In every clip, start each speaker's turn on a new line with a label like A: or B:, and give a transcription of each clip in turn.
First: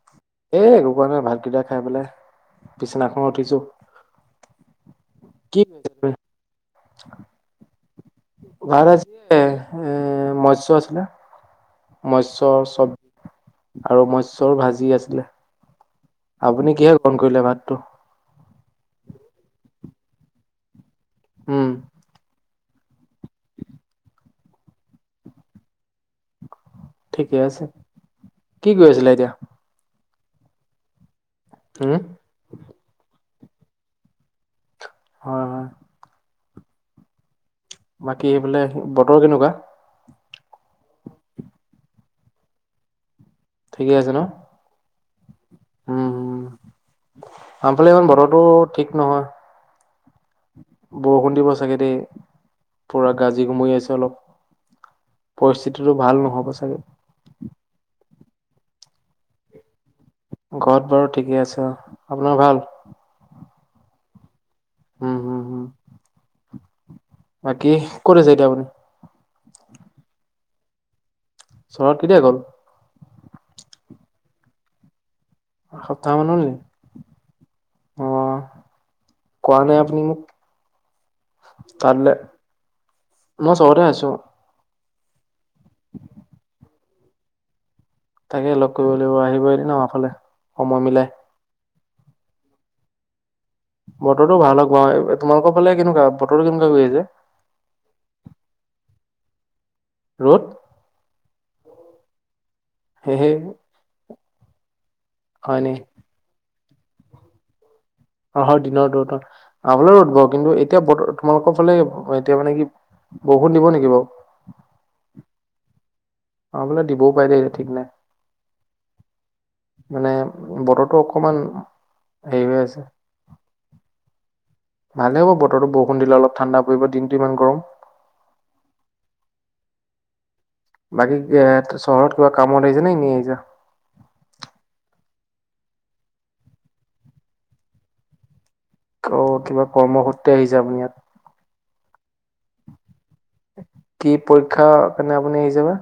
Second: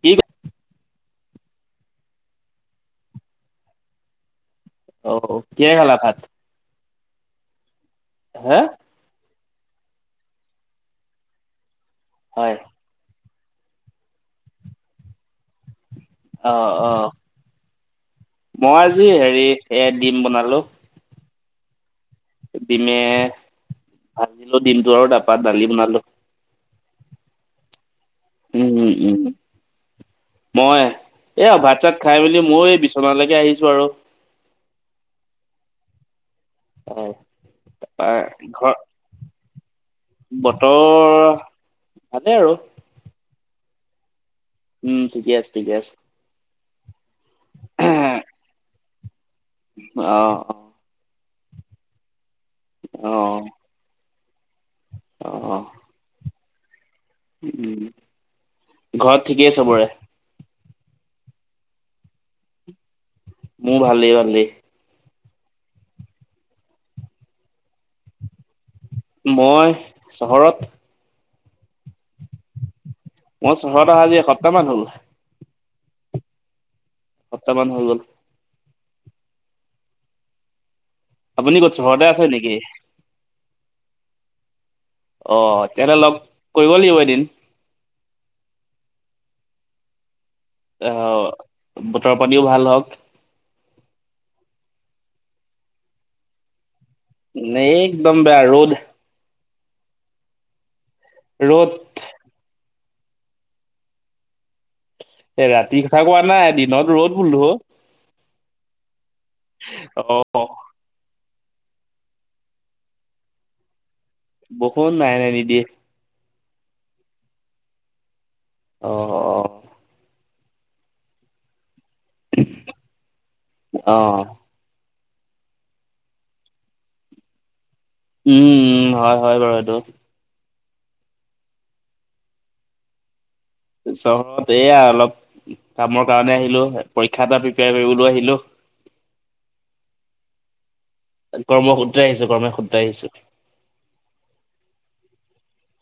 A: কি [unintelligible]
B: এ একো কৰা নাই ভাত কেইটা খাই পেলাই, বিছনাখনত উঠিছো।
A: অ',
B: কি
A: কিহেৰে
B: কৰিছা
A: খালা
B: তুমি?
A: ভাত? হা?
B: [unintelligible] এ মৎস আছিলে মৎস
A: হয়
B: চব্জি আৰু মৎস্যৰ ভাজি আছিলে। আপুনি
A: আহ,
B: কিহে
A: আহ।
B: গ্ৰহণ কৰিলে ভাতটো
A: মই আজি হেৰি এ ডিম বনালো।
B: উম।
A: ডিমে ভাজিলো ডিমটো আৰু তাৰপা দালি বনালো।
B: ঠিকেই আছে।
A: উম,
B: কি কৰি
A: উম,
B: আছিলে
A: উম,
B: এতিয়া
A: মই এয়া ভাত চাত
B: উম
A: খাই মেলি মই বি বিচনালেকে আহিছো আৰু।
B: হয়, হয়
A: হয়।
B: বাকী এইফোলে
A: ঘৰ
B: বতৰ কেনেকুৱা?
A: বতৰ ভালেই আৰু।
B: ঠিকে আছে ন'?
A: উম, ঠিকে আছে, ঠিকে আছে।
B: আমাৰফালে ইমান বতৰটো ঠিক নহয়।
A: অ'। অ
B: বৰষুণ দিব চাগে দেই,
A: অ
B: পুৰা গাজি গোমৰি আছে অলপ।
A: অ
B: পৰিস্থিতিটো ভাল নহ'ব চাগৈ।
A: উম, ঘৰত ঠিকেই চবৰে?
B: ঘৰত বাৰু ঠিকে আছে অ', আপোনাৰ ভাল?
A: মোৰ ভালে ভালে।
B: হম, হম, হু। বাকী, ক'ত আছে এতিয়া আপুনি?
A: মই চহৰত।
B: চহৰত কেতিয়া গ'ল?
A: মোৰ চহৰত অহা আজি এসপ্তাহ মান হ'ল।
B: এসপ্তাহ মান হ'ল নেকি?
A: এসপ্তাহমান হৈ গ'ল।
B: অ', কোৱা নাই আপুনি মোক।
A: আপুনি ক'ত চহৰতে
B: তালৈ
A: আছে নেকি?
B: মই চহৰতে আছো।
A: অ তেনে লগ কৰিব লাগিব এদিন।
B: তাকে লগ কৰিব লাগিব আহিবা এদিন আমাৰ ফালে। সময়
A: অ
B: মিলাই
A: বতৰ পানীও ভাল হওঁক।
B: বতৰটো ভাল হওঁক বাও। তোমালোকৰ ফালে কেনেকুৱা বতৰটো কেনেকুৱা কৰি আছে?
A: নে একদম বেয়া ৰ'দ।
B: ৰ'দ?
A: ৰ'দ।
B: [unintelligible]
A: এ
B: হয় নি
A: ৰাতি কথা কোৱা নাই দিনত ৰ'দ বোলো অ।
B: অ হয় দিনত ৰ'দ অ। আমাৰ ফালেও ৰ'দ বাও
A: অ'
B: কিন্তু এ এতিয়া বতৰ তোমালোকৰ ফালে এতিয়া মানে কি বৰষুণ দিব নিকি বাৰু?
A: বৰষুণ নাই নাই নিদিয়ে।
B: আমাৰ ফালে দিবও পাৰ দে ঠিক নাই
A: অ'
B: মানে বতৰটো অকমান হেৰি হৈ আছে।
A: অ।
B: ভালেই হ'ব বতৰটো বৰষুণ দিলে অলপ ঠাণ্ডা পৰিব দিনটো ইমান গৰম।
A: উম উম হয় হয় বাৰু সেইটো।
B: বাকী এ চহৰত কিবা কামত আহিছা নে ইনেই আহিছা?
A: চহৰত এইয়া অলপ কামৰ কাৰণে আহিলো, পৰীক্ষা এটা প্ৰিপেয়াৰ কৰিবলৈও আহিলো।
B: অ কিবা কৰ্মসূত্ৰে আহিছে আপুনি ইয়াত।
A: কৰ্মসূত্ৰে আহিছো কৰ্মসূত্ৰে আহিছো।
B: কি পৰীক্ষাৰ কাৰণে আপুনি আহিছে বা?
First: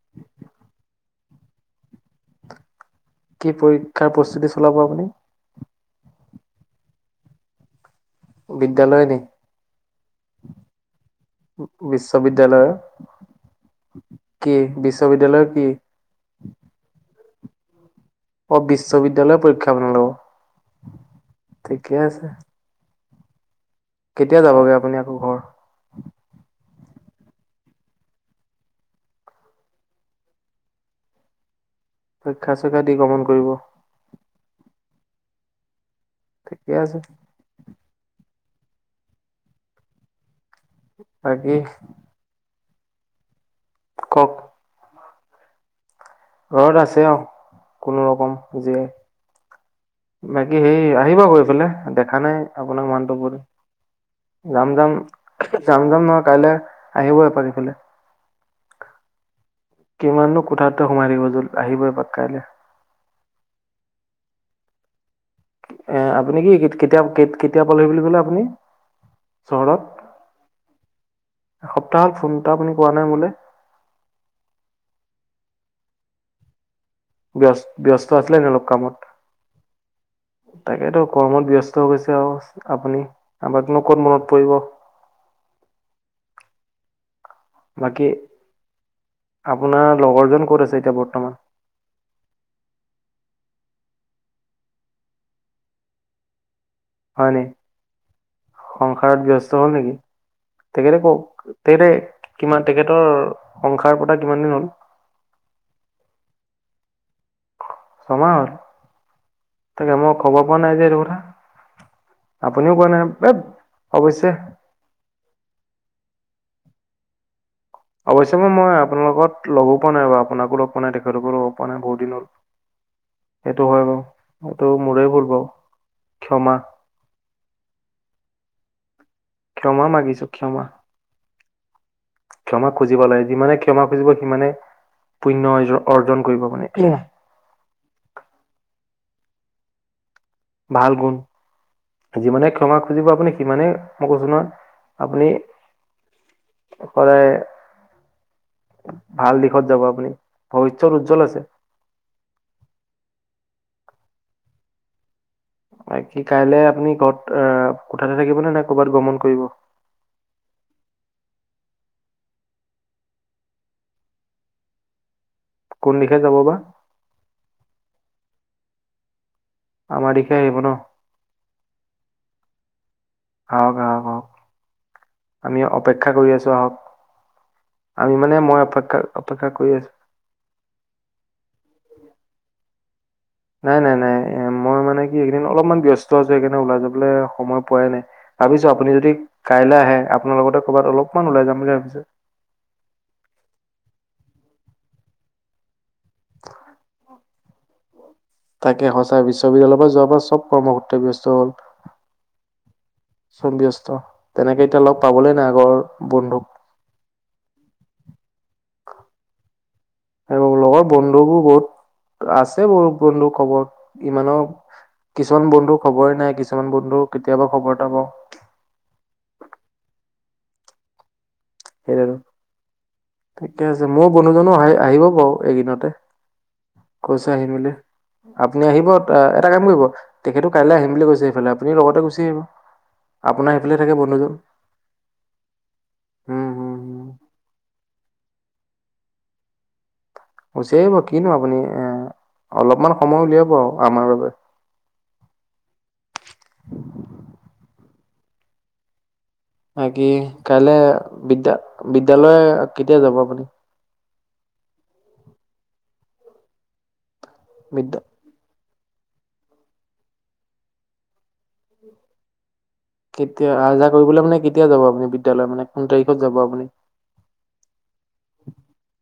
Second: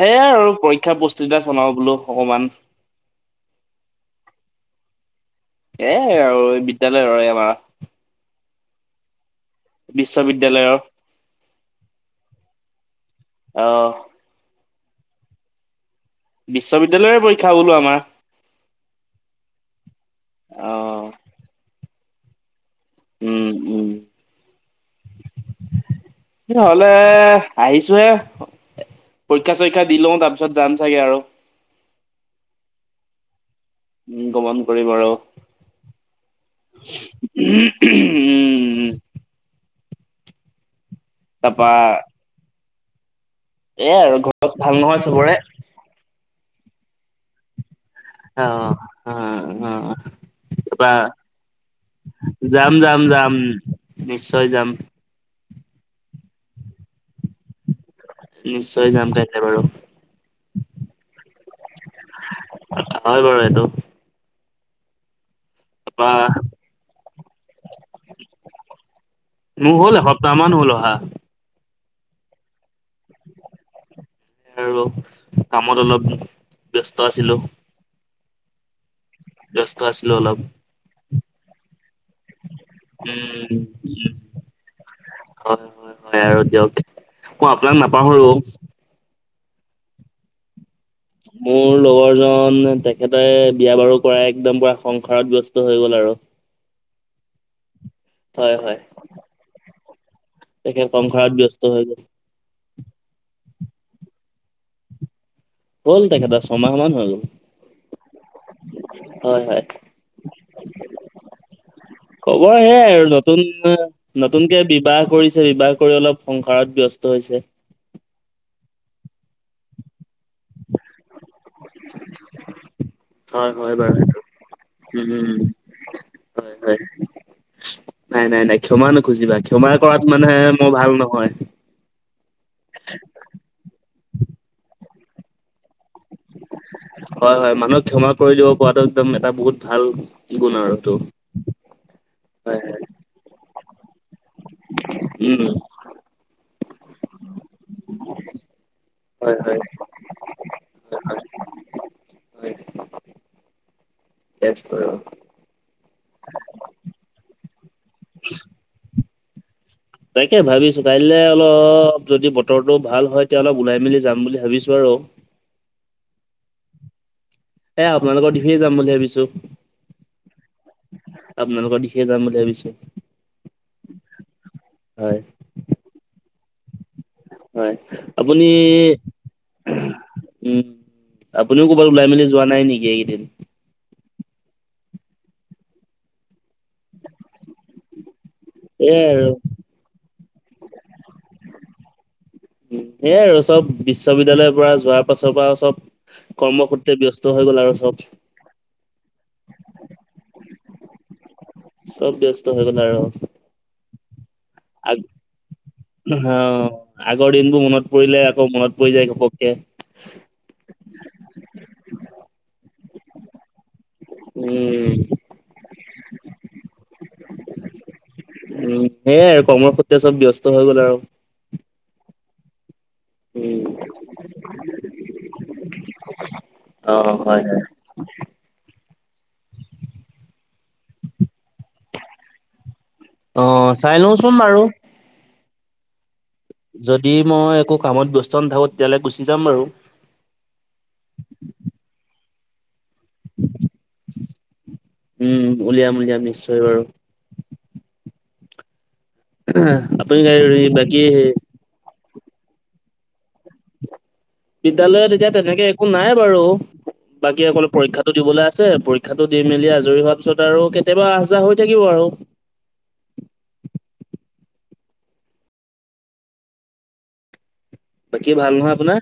A: সেইয়াই আৰু পৰীক্ষা প্ৰস্তুতি এটা চলাও বোলো অকমান।
B: কি পৰীক্ষাৰ প্ৰস্তুতি চলাব আপুনি?
A: এ আৰু এই বিদ্যালয় আৰু এই আমাৰ।
B: বিদ্যালয় নি?
A: বিশ্ববিদ্যালয়ৰ।
B: বিশ্ববিদ্যালয়ৰ।
A: অ।
B: কি বিশ্ববিদ্যালয় কি?
A: বিশ্ববিদ্যালয়ৰ পৰীক্ষা বোলো আমাৰ।
B: অ বিশ্ববিদ্যালয়ৰ পৰীক্ষা
A: আহ
B: আপোনালোকৰ ঠিকে আছে।
A: উম উম।
B: কেতিয়া যাবগে আপুনি আকৌ ঘৰ?
A: ঘৰলে আহিছোহে। পৰীক্ষা-চৰীক্ষা দি লওঁ তাৰ পিছত যাম চাগে আৰু।
B: পৰীক্ষা- চৰীক্ষা দি গমণ কৰিব?
A: উম গমণ কৰিম আৰু।
B: ঠিকে আছে।
A: উম।
B: তাকে।
A: তাৰপা এইয়া আৰু
B: কওক?
A: ঘৰত ভাল নহয় চবৰে?
B: ঘৰত আছে অ কোনোৰকম
A: অ
B: জীয়াই।
A: অ অ
B: বাকী
A: তাৰপা
B: হেৰি আহিবা এইফালে দেখা নাই
A: যাম
B: আপোনাক
A: যাম
B: মানুহটোক
A: যাম
B: বহুত দিন।
A: নিশ্চয় যাম।
B: যাম যাম নহয় কাইলে আহিব এপাক এইফালে।
A: নিশ্চয় যাম কাইলে বাৰু।
B: কিমাননো কোঠাটোতে সোমাই থাকিব আহিব এপাক কাইলে।
A: হয় বাৰু সেইটো।
B: এ
A: তাৰপা
B: আপুনি কি কেতিয়া কেতিয়া পালোহি বুলি ক'লে আপুনি চহৰত?
A: খন [unintelligible]
B: এসপ্তাহত ফোন এটা আপুনি কোৱা নাই মোলে।
A: আৰু কামত অলপ ব্যস্ত আছিলোঁ।
B: ব্যস্ত ব্যস্ত আছিলে [unintelligible] কামত।
A: ব্যস্ত আছিলোঁ অল
B: তাকেইতো কৰ্মত ব্যস্ত গৈছে আৰু আপুনি
A: উম
B: আমাকনো ক'ত
A: উম
B: মনত পৰিব।
A: হয়, হয়, হয় আৰু দিয়ক মই আপোনাক
B: বাকী
A: নাপাহৰো।
B: আপোনাৰ লগৰজন ক'ত আছে এতিয়া বৰ্ত
A: মোৰ লগৰজন তেখেতে বিয়া বাৰু কৰা একদম পুৰা সংসাৰত ব্যস্ত হৈ গ'ল আৰু।
B: হয় নি?
A: হয় হয়
B: সংসাৰত ব্যস্ত হ'ল নেকি?
A: তেখেত
B: তেখতে
A: সংসাৰত
B: ক'
A: ব্যস্ত হৈ
B: তেখেতে
A: গ'ল
B: কিমান তেখেতৰ সংসাৰ পতা কিমান দিন হ'ল?
A: হ'ল তেখেতৰ ছমাহ মান হ'ল।
B: ছমাহ হ'ল,
A: হয়
B: তাকে মই খবৰ পোৱা নাই যে এইটো কথা।
A: খবৰ
B: আপুনিও কোৱা
A: সেয়াই
B: নাই
A: আৰু
B: এ
A: নতুন
B: অৱশ্যে
A: নতুনকে বিবাহ কৰিছে, বিবাহ কৰি অলপ সংসাৰত ব্যস্ত হৈছে।
B: অৱশ্যে মই মই আপোনাৰ লগত লগো পোৱা নাই বাৰু আপোনাকো লগ পোৱা নাই তেখেতকো লগ পোৱা নাই বহুত দিন হ'ল। সেইটো হয় বাৰু এইটো
A: সেইটো
B: মোৰে ভুল
A: উম
B: বাৰু
A: হয়
B: ক্ষমা।
A: হয় নাই, নাই, নাই ক্ষমা নোখুজিবা ক্ষমা কৰাত
B: মাগিছো
A: মানে
B: ক্ষমা
A: মই ভাল নহয়।
B: ক্ষমা খুজিব লাগে, যিমানে ক্ষমা খুজিব সিমানে পুণ্য অজ-অৰ্জন কৰিব মানে।
A: হয়, হয়, মানুহক ক্ষমা কৰি দিব পৰাটো একদম এটা বহুত ভাল গুণ আৰু
B: ভাল
A: সেইটো
B: গুণ, যিমানে
A: হয়
B: ক্ষমা
A: হয়
B: খুজিব আপুনি সিমানে মই কৈছো নহয় আপুনি
A: উম
B: সদায় ভাল
A: হয় হয়
B: দিশত যাব আপুনি, ভৱিষ্যত উজ্জ্বল আছে।
A: হয় [unintelligible]
B: বাকী কাইলে আপুনি ঘৰত অহ, কোঠাতে থাকিব নে ক'বাত গমন কৰিব?
A: তাকে ভাবিছো কাইলে অলপ যদি বতৰটো ভাল হয় তেতিয়া অলপ ওলাই মেলি যাম বুলি ভাবিছো আৰু।
B: কোন দিশে যাব বা?
A: এয়া আপোনালোকৰ ডিফে যাম বুলি ভাবিছোঁ।
B: আমাৰ দিশেই আহিব ন'।
A: আপোনালোকৰ দিশে যাম বুলি ভাবিছোঁ।
B: আহক, আহক, আহক আমি অপেক্ষা কৰি আছোঁ আহক।
A: হয়,
B: আমি মানে
A: আপুনি
B: মই অপেক্ষা অপেক্ষা কৰি আছো
A: উম, আপুনিও ক'ৰবাত ওলাই মেলি যোৱা নাই নেকি এইকেইদিন?
B: নাই, নাই, নাই মই মানে কি এইকদিন অলপমান ব্যস্ত আছোঁ সেইকাৰণে ওলাই যাবলৈ সময় পোৱাই নাই। ভাবিছোঁ আপুনি
A: এয়াই
B: যদি
A: আৰু
B: কাইলৈ আহে আপোনাৰ লগতে ক'ৰবাত অলপমান ওলাই যাম বুলি ভাবিছোঁ।
A: উ, সেয়াই আৰু চব বিশ্ববিদ্যলয়ৰ পৰা যোৱাৰ পাছৰ পৰা চব কৰ্মসূত্ৰে ব্যস্ত টো হৈ গ'ল আৰু চব।
B: তাকে সঁচা বিশ্ববিদ্যালয়ৰ পৰা যোৱাৰ পৰা চব কৰ্মসূত্ৰে ব্যস্ত হ'ল।
A: চব ব্যস্ত হৈ গ'ল আৰু।
B: চম ব্যস্ত, তেনেকে এতিয়া
A: আগ
B: লগ পাবলে নাই আগৰ
A: অ
B: বন্ধুক।
A: আগৰ দিনবোৰ মনত পৰিলে আকৌ মনত পৰি যায় ঘপককে।
B: চব লগৰ বন্ধুবোৰ বহুত আছে ব-বন্ধু ক'ব। ইমানো
A: উম
B: কিছুমান বন্ধু খবৰে নাই কিছুমান বন্ধু কেতিয়াবা খবৰ এটা লওঁ।
A: উম, সেয়াই আৰু কৰ্মৰ সূত্ৰে চব ব্যস্ত হৈ গ'ল আৰু।
B: হে আৰু। ঠিকে আছে। মোৰ বন্ধুজনো আহি-আহিব বাৰু এইদিনতে,
A: অ
B: কৈছে
A: হয়
B: আহিম
A: হয়।
B: বুলি। আপুনি আহিব অ', এটা কাম কৰিব তেখেতো কাইলৈ আহিম বুলি কৈছে এইফালে আপুনি লগতে গুচি আহিব। আপোনাৰ
A: অ
B: সেইফালেই
A: চাই
B: থাকে
A: লওঁচোন
B: বন্ধুজন।
A: বাৰু
B: উম হুম হুম
A: দি মই একো কামত ব্যস্ত নাথাকোঁ তেতিয়ালৈ গুচি যাম বাৰু
B: উচব কিনো আপুনি এ অলপমান সময় উলিয়াব আৰু আমাৰ বাবে
A: উম উলিয়াম উলিয়াম নিশ্চয় বাৰু
B: বাকি
A: আপুনি হেৰি
B: কাইলে
A: বাকী
B: বিদ্া বিদ্যালয় কেতিয়া যাব আপুনি
A: বিদ্য়ালয়ত এতিয়া তেনেকে একো নাই বাৰু বাকী অকল
B: বিদ্যা
A: পৰীক্ষাতো দিবলৈ আছে পৰীক্ষাটো দি মেলি আজৰি হোৱাৰ পিছত আৰু কেতিয়াবা আহ যাহ হৈ থাকিব আৰু
B: কেতিয়া আহ যাহ কৰিবলৈ মানে কেতিয়া যাব আপুনি বিদ্যয়ালয়ত মানে কোন তাৰিখত যাব আপুনি
A: বতিে ভাল নহয় আপোনাৰ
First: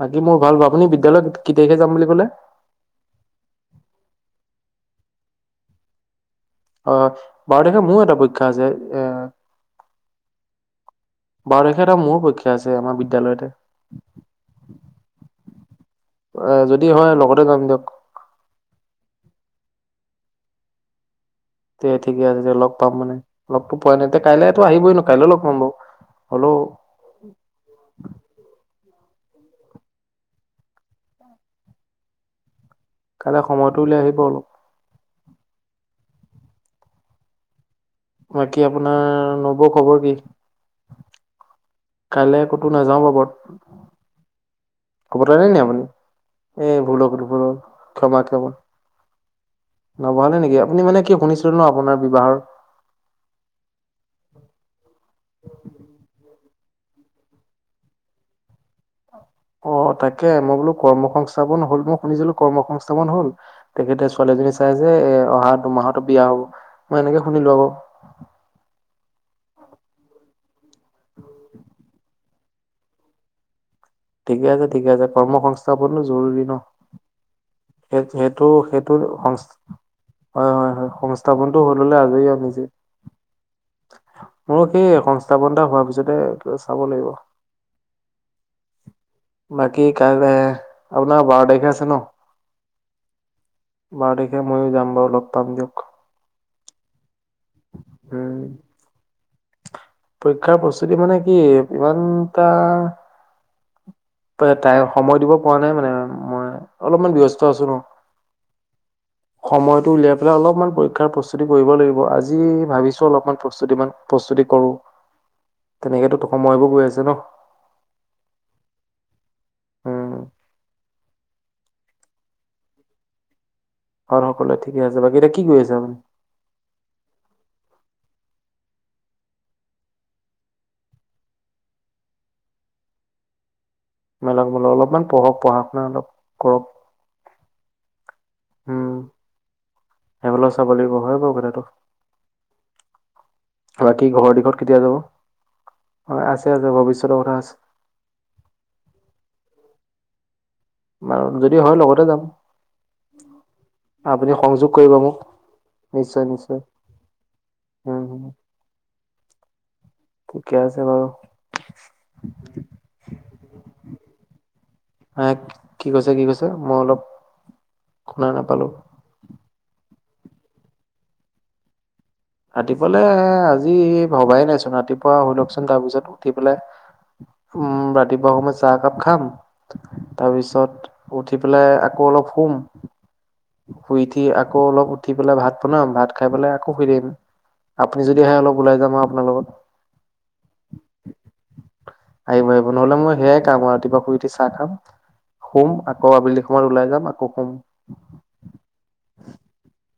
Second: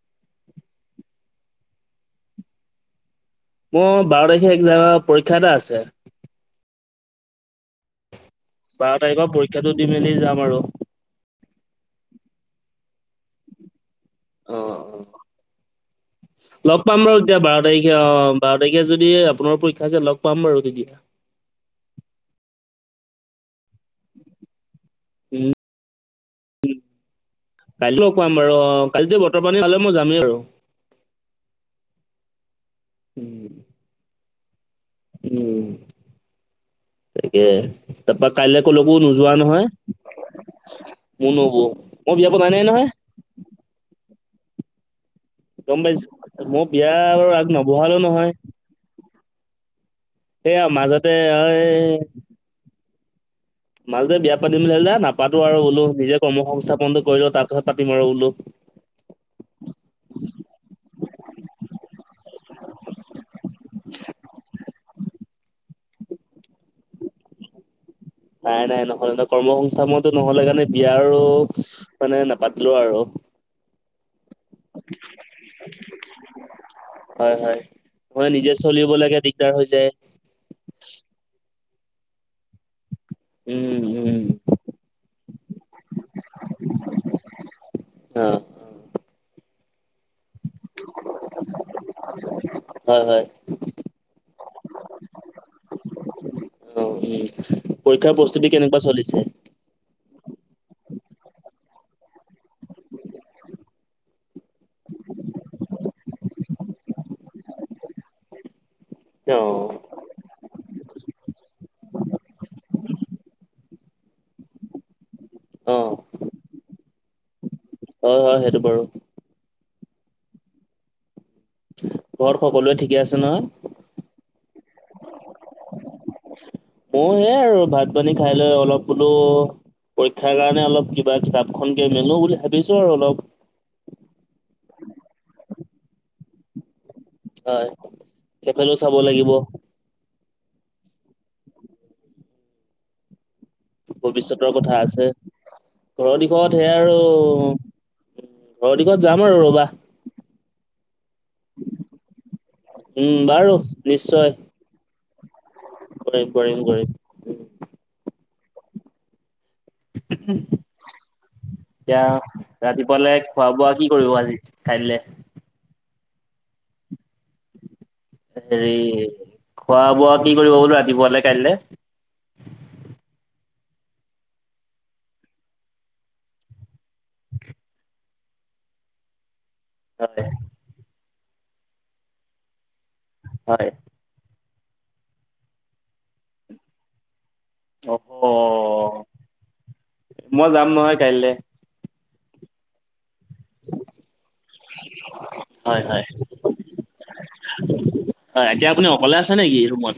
B: বাকী মোৰ ভাল প আপুনি বিদ্যালয়ত কি তাৰিখে যাম বুলি ক'লে
A: মোৰ বাৰ তাৰিখে একজ পৰীক্ষা এটা আছে
B: আহ বাৰদেশে মোৰো এটা পেক্ষা আছে
A: বাৰ
B: এ
A: তাৰিখৰ পৰীক্ষাটো দি মেলি যাম আৰু।
B: বাৰ তাৰিে এটা মোৰো পৰীা আছে আমাৰ বিদ্যালয়তে
A: অ অ
B: এ
A: লগ
B: যদি
A: পাম
B: হয়
A: ৰ এতিয়া
B: লগতে
A: বাৰ
B: যাম দিয়ক
A: তাৰিখে অ বাৰ তাৰিখে যদি আপোনাৰ পৰীক্ষা যে লগ পাম বাৰু তেতিয়া
B: তে ঠিকে আছে দে লগ পাম মানে লগতটো পোৱা নাই তে কাইলেতো আহিবই নো কাইলে লগ
A: উম
B: পাম বৌ হেল্ল'
A: কাইি লগ কাম বাৰু অ কালি যে বতৰ পানী খালে মই যামেই আৰু
B: কাইলৈ সময়টো উলিয়াই আহিব অলপ
A: উম তাকে তাৰপা
B: বাকী
A: কাইলৈ ক'লেো
B: আপোনাৰ
A: নোযোৱা
B: নবৌ
A: নহয়
B: খবৰ কি
A: মনবো মই
B: কাইলৈ
A: বিয়াব গানে
B: ক'তো
A: নহয়
B: নাযাওঁ কবৰ ল নাই ন
A: গম পাইছো মই
B: আপুনি এই
A: বিয়া
B: ভুল হক
A: বাৰু
B: ভুল
A: আগ
B: হক
A: নবহালো
B: ক্ষমা
A: নহয়
B: কপ নবহালে
A: সেয়া
B: নেকি আপুনি মানে
A: মাজতে
B: কি শুনিছিলে ন আপোনাৰ
A: এই
B: বিবাহৰ
A: মালে বিয়া পাতিম বুলি হ'লে দে নাপাতো আৰু বোলো নিজে কৰ্ম সংস্থাপনটো কৰিলো তাৰ পিছত পাতিম আৰু বোলো
B: অ তাকে মই বোলো কৰ্ম সংস্থাপন হল মই শুনিছিলো কৰ্ম সংস্থাপন হল তেখেতে ছোৱালীজনী চাই যে এ অহা দুমাহতো বিয়া হব মই এনেকে শুনিলো আকৌ
A: নাই নাই নহলে কৰ্ম সংস্থাপনো নহলে কাৰণে বিয়ো মানে নাপাতিলো আৰু
B: ঠিকে আছে ঠিকে আছে কৰ্ম সংংস্থাপনো জৰুৰী ন
A: হয় হয়
B: সেই
A: হয়
B: সেইটো
A: নিজে
B: সেইটো
A: চলিবলৈকে দিগদাৰ হৈ যায়।
B: হয় হয় হয় সংস্থাপনটো হ'ল হলে আজৰি নিজে
A: উম উম।
B: মোৰ সেই সংস্থাপন এটা হোৱাৰ পিছতে চাব লাগিব
A: অ
B: বাকী কাই আপোনাৰ বাৰ তাৰিখে আছে ন
A: হয় হয়
B: বাৰ তাৰিখে ময়ো যাম বাৰু লগ পাম দিয়ক
A: অ উম পৰীক্ষাৰ
B: উম
A: প্ৰস্তুতি কেনেকুৱা চলিছে
B: পৰীক্ষাৰ প্ৰস্তুতি মানে কি ইমানটা তাই সময় দিব পৰা নাই মানে মই অলপমান ব্যস্ত আছো ন
A: অ'।
B: সময়তটো উলিয় এইলে অলপমান পৰীক্ষাৰ প্ৰস্তুতি কৰিব লাগিব আজি ভাবিছোঁ অলপমান প্ৰস্তুতি প্ৰস্তুতি কৰো
A: অ'
B: তেনেকেতো সময়বোৰ গৈ আছে ন
A: হয় হয় সেইটো বাৰু
B: উম
A: ঘৰত সকলোৱে ঠিকে আছে নহয়
B: হয়ৰ সকলোৱে ঠিকে আছে বাকী এতিয়া কি কৰিৈ আছে মানে
A: অ সেয়াই আৰু ভাত পানী খাই লৈ অলপ বোলো পৰীক্ষাৰ কাৰণে অলপ কিবা কিতাপখনকে মেলো বুলি ভাবিছো আৰু অলপ
B: মেলা মেলক অলপমান পঢ়ক পঢ়া শুনা অলপ কৰক
A: হয় কেেপেলো চাব লাগিব
B: সেইবেল চাব লাগিব হয় বাৰু কথাাতটো বাকী ঘৰৰ
A: ভৱিষ্যতৰ
B: দিশত
A: কথা
B: কেতিয়া যাব
A: আছে ঘৰৰ
B: অ', আছে
A: দিশত সে
B: আছে
A: আৰু
B: ভৱিষ্যতৰ কথা আছে
A: [unintelligible] যাম আৰু ৰবা।
B: ম যদি হয় লগতে যাম
A: উম বাৰু নিশ্চয়
B: আপুনি সংযোগ কৰিব মোক। নিশ্চয়,
A: কৰিম কৰিম
B: নিশ্চয়
A: কৰিম।
B: উম হু।
A: এতিয়া ৰাতি ফালে খোৱা বোৱা কি কৰিব আজি খাইলে।
B: হে কি কৈছে, কি কৈছে, মই অলপ শুনা নাপালো
A: হেৰি খোৱা বোৱা কি কৰিব বোলো ৰাতিপুৱালৈ কাইলৈ
B: ৰাতিপুৱালে আজি ভবাই নাইচোন ৰাতিপুৱা শহৈ লওকচোন তাৰপিছত উঠি পেলাই উম ৰাতিপুৱা সময় চাহ একাপ খাম
A: হয়
B: তাৰপিছত উঠি পেলাই আকৌ অলপ শুম।
A: হয় [unintelligible]
B: শুই উঠি আকৌ অলপ উঠি পেলাই ভাত বনাম ভাত খাই পেলাই আকৌ শুই দিম।
A: অ
B: আপুনি যদি আহে অলপ ওলাই যাম আৰু আপোনাৰ লগত।
A: মই যাম নহয় কাইলে
B: আহিব আহিব নহ'লে মই সেয়াই খাম আৰু ৰাতিপুৱা শুই উঠি চাহ খাম শুম
A: হয় হয়
B: আকৌ আবেলি সময়ত ওলাই যাম আকৌ শুম।
A: হয়, এতিয়া আপুনি অকলে আছে নেকি ৰুমত।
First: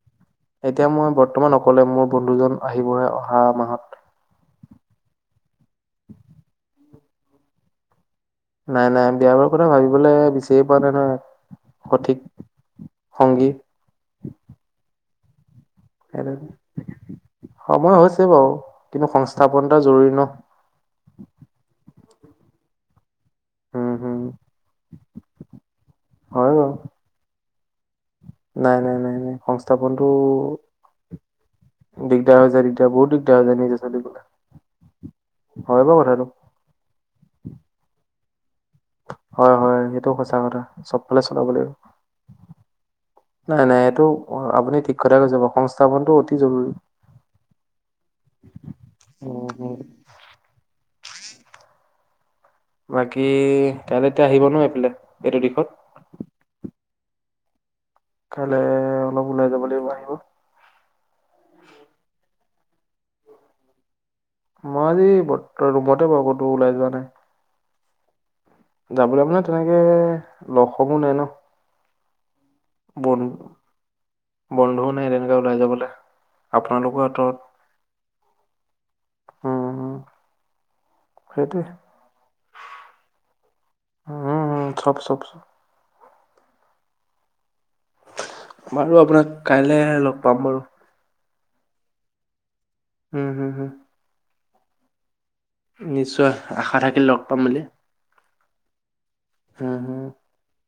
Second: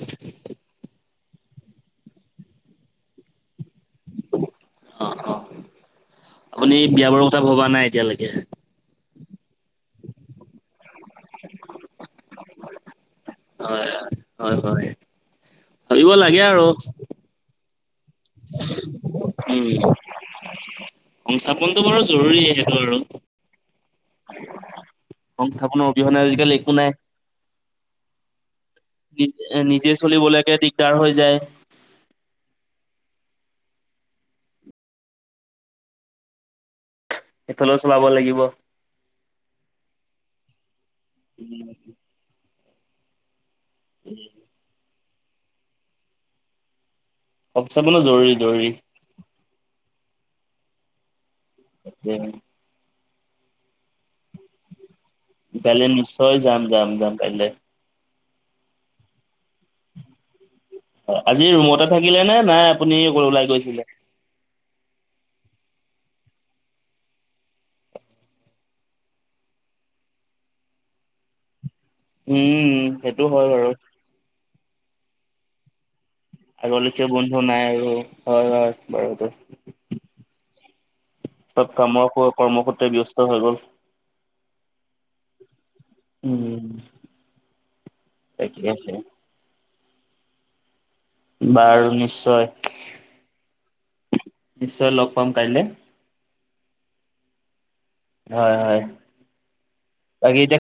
B: এতিয়া মই বৰ্তমান অকলে মোৰ বন্ধুজন আহিবহে অহা মাহত।
A: অ', অ', আপুনি বিয়া বাৰু কথা ভবা নাই এতিয়ালৈকে।
B: নাই, নাই বিয় বাৰু কথা ভাবিবলৈ বেছিয়ে পোৱা নাই নহয় সঠিক সংগী।
A: হয়, হয়, হয়, হয় ভাবিব লাগে আৰু।
B: সময় হৈছে বাৰু কিন্তু সংস্থাপন এটা জৰুৰী ন।
A: সংস্থাপনতটো বাৰু জৰুৰী সেইটো আৰু।
B: উম, হম।
A: সংস্থাপনৰ অবিহনে
B: হয়
A: আজিকালি
B: বাৰু।
A: একো নাই।
B: নাই, নাই। নাই
A: নিজ,
B: নাই
A: নিজে
B: সংস্থাপনটো
A: চলিবলৈকে দিগদাৰ হৈ যায়।
B: দিগদাৰ যায় দিগদাৰ বহুত দিগদাৰ হৈ যায় নিজে ছোৱালী বোলা হয় বাৰু কথাটো।
A: এইফালেও চলাব লাগিব।
B: হয়, হয় সেইটো সঁচা কথা চবফালে চলাব
A: উম
B: লাগিব। নাই নাই এইটো আপুনি ঠিক কথা কৈছে বাৰু সংস্থাপনটো অতি জৰুৰী।
A: অফচাবনো জৰুৰী, জৰুৰী।
B: উম, হম।
A: উম।
B: বাকী কাইলৈ এতিয়া আহিব ন এইফালে। এইটো দিশত
A: কাইলৈ নিশ্চয় যাম, যাম, যাম কাইলে।
B: কাইলে অলপ ওলাই যাব লাগিব আহিব।
A: আজি ৰুমতে থাকিলে নে নাই আপুনি ওলাই গৈছিলে।
B: মই আজি ৰুমতে প বৰ্ত কতো ওলাই যোৱা নাই। যাবলৈ মানে তেনেকে লগ সমো নাই ন।
A: উম
B: বন
A: সেইটো হয় বাৰু।
B: বন্ধুও নাই তেনেকে ওলাই যাবলৈ।
A: আগৰ
B: আপোনালোকৰ
A: লেখীয়া
B: আঁতৰত
A: বন্ধু নাই আৰু, হয়, হয়
B: উম, উম,
A: বাৰু।
B: সেইটোৱে
A: চব কামৰ কৰ্ম সূত্ৰে ব্যস্ত হৈ গ'ল।
B: উ উম উ চপ, চপ চ।
A: উম।
B: বাৰু
A: তাকে
B: আপোনাক কাইলৈ লগ পাম বাৰু।
A: বাৰু নিশ্চয়।
B: উম, হুম, হুম।
A: নিশ্চয় লগ পাম কাইলে।
B: নিশ্চয়, আশা থাকিল লগ পাম বুলি।
A: হয় হয়। বাকি এতিয়া